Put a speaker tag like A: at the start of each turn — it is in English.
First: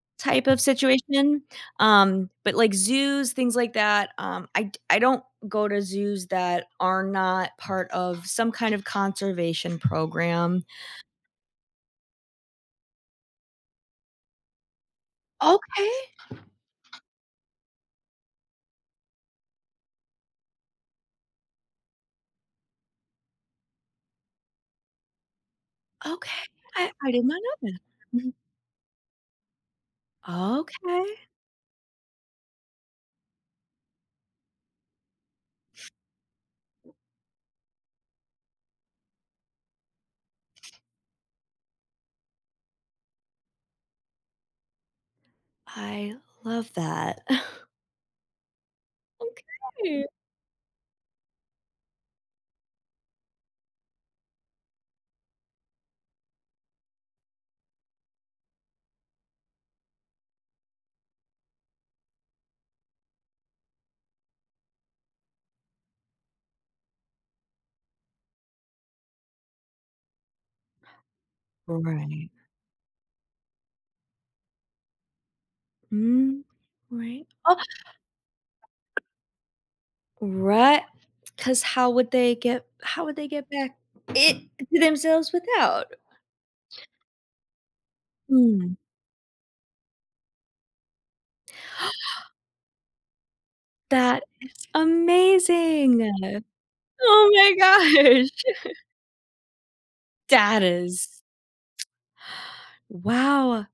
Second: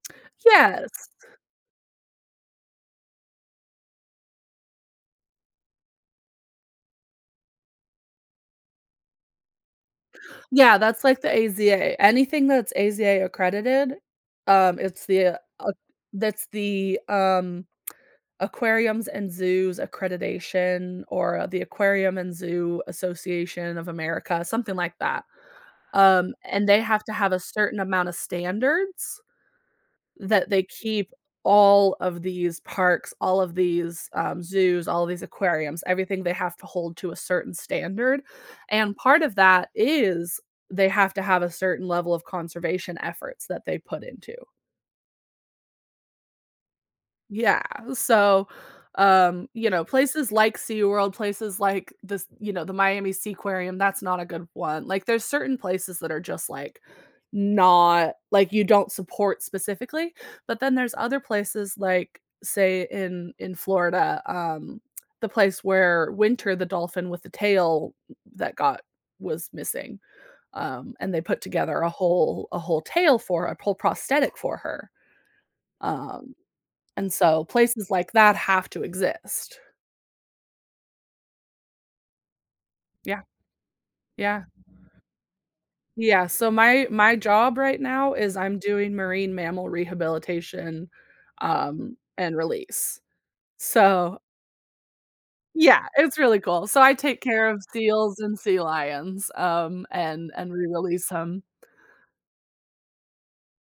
A: Type of
B: Yes.
A: situation, um, but like zoos, things like that, um, I d I don't go to zoos that are not part of some kind of conservation program.
B: Yeah, that's like the AZA. Anything that's AZA accredited, um, it's the uh,
A: Okay.
B: that's the, um, Aquariums and Zoos Accreditation or the Aquarium and Zoo Association of America, something like that, um,
A: Okay
B: and they
A: I
B: have
A: I
B: to
A: did
B: have
A: not
B: a
A: know that.
B: certain amount of
A: Mhm.
B: standards. That they keep
A: Okay.
B: all of these parks, all of these, um, zoos, all of these aquariums, everything they have to hold to a certain standard, and part of that is they have to have a certain level of conservation efforts that they put into.
A: I love that.
B: Yeah, so, um, you know,
A: Okay!
B: places like SeaWorld, places like this you know, the Miami Seaquarium, that's not a good 1. Like, there's certain places that are just, like not like you don't support specifically, but then there's other places, like, say in in Florida, um, the place where Winter the dolphin with the tail that got was missing, um, and they put together a
A: Right.
B: whole a whole tail for a whole prosthetic for her. Um,
A: Mm,
B: and
A: right,
B: so
A: oh
B: places like that have to exist.
A: Right 'cause how would they get how would
B: Yeah.
A: they get back
B: Yeah.
A: in to themselves without?
B: Yeah, so my my job right now is I'm
A: Mm.
B: doing marine mammal rehabilitation, um, and release, so
A: That is
B: Yeah,
A: amazing!
B: it's really cool. So, I take
A: Oh
B: care
A: my
B: of seals
A: gosh!
B: and sea lions, um, and and
A: That is
B: re-release 'em.
A: Wow!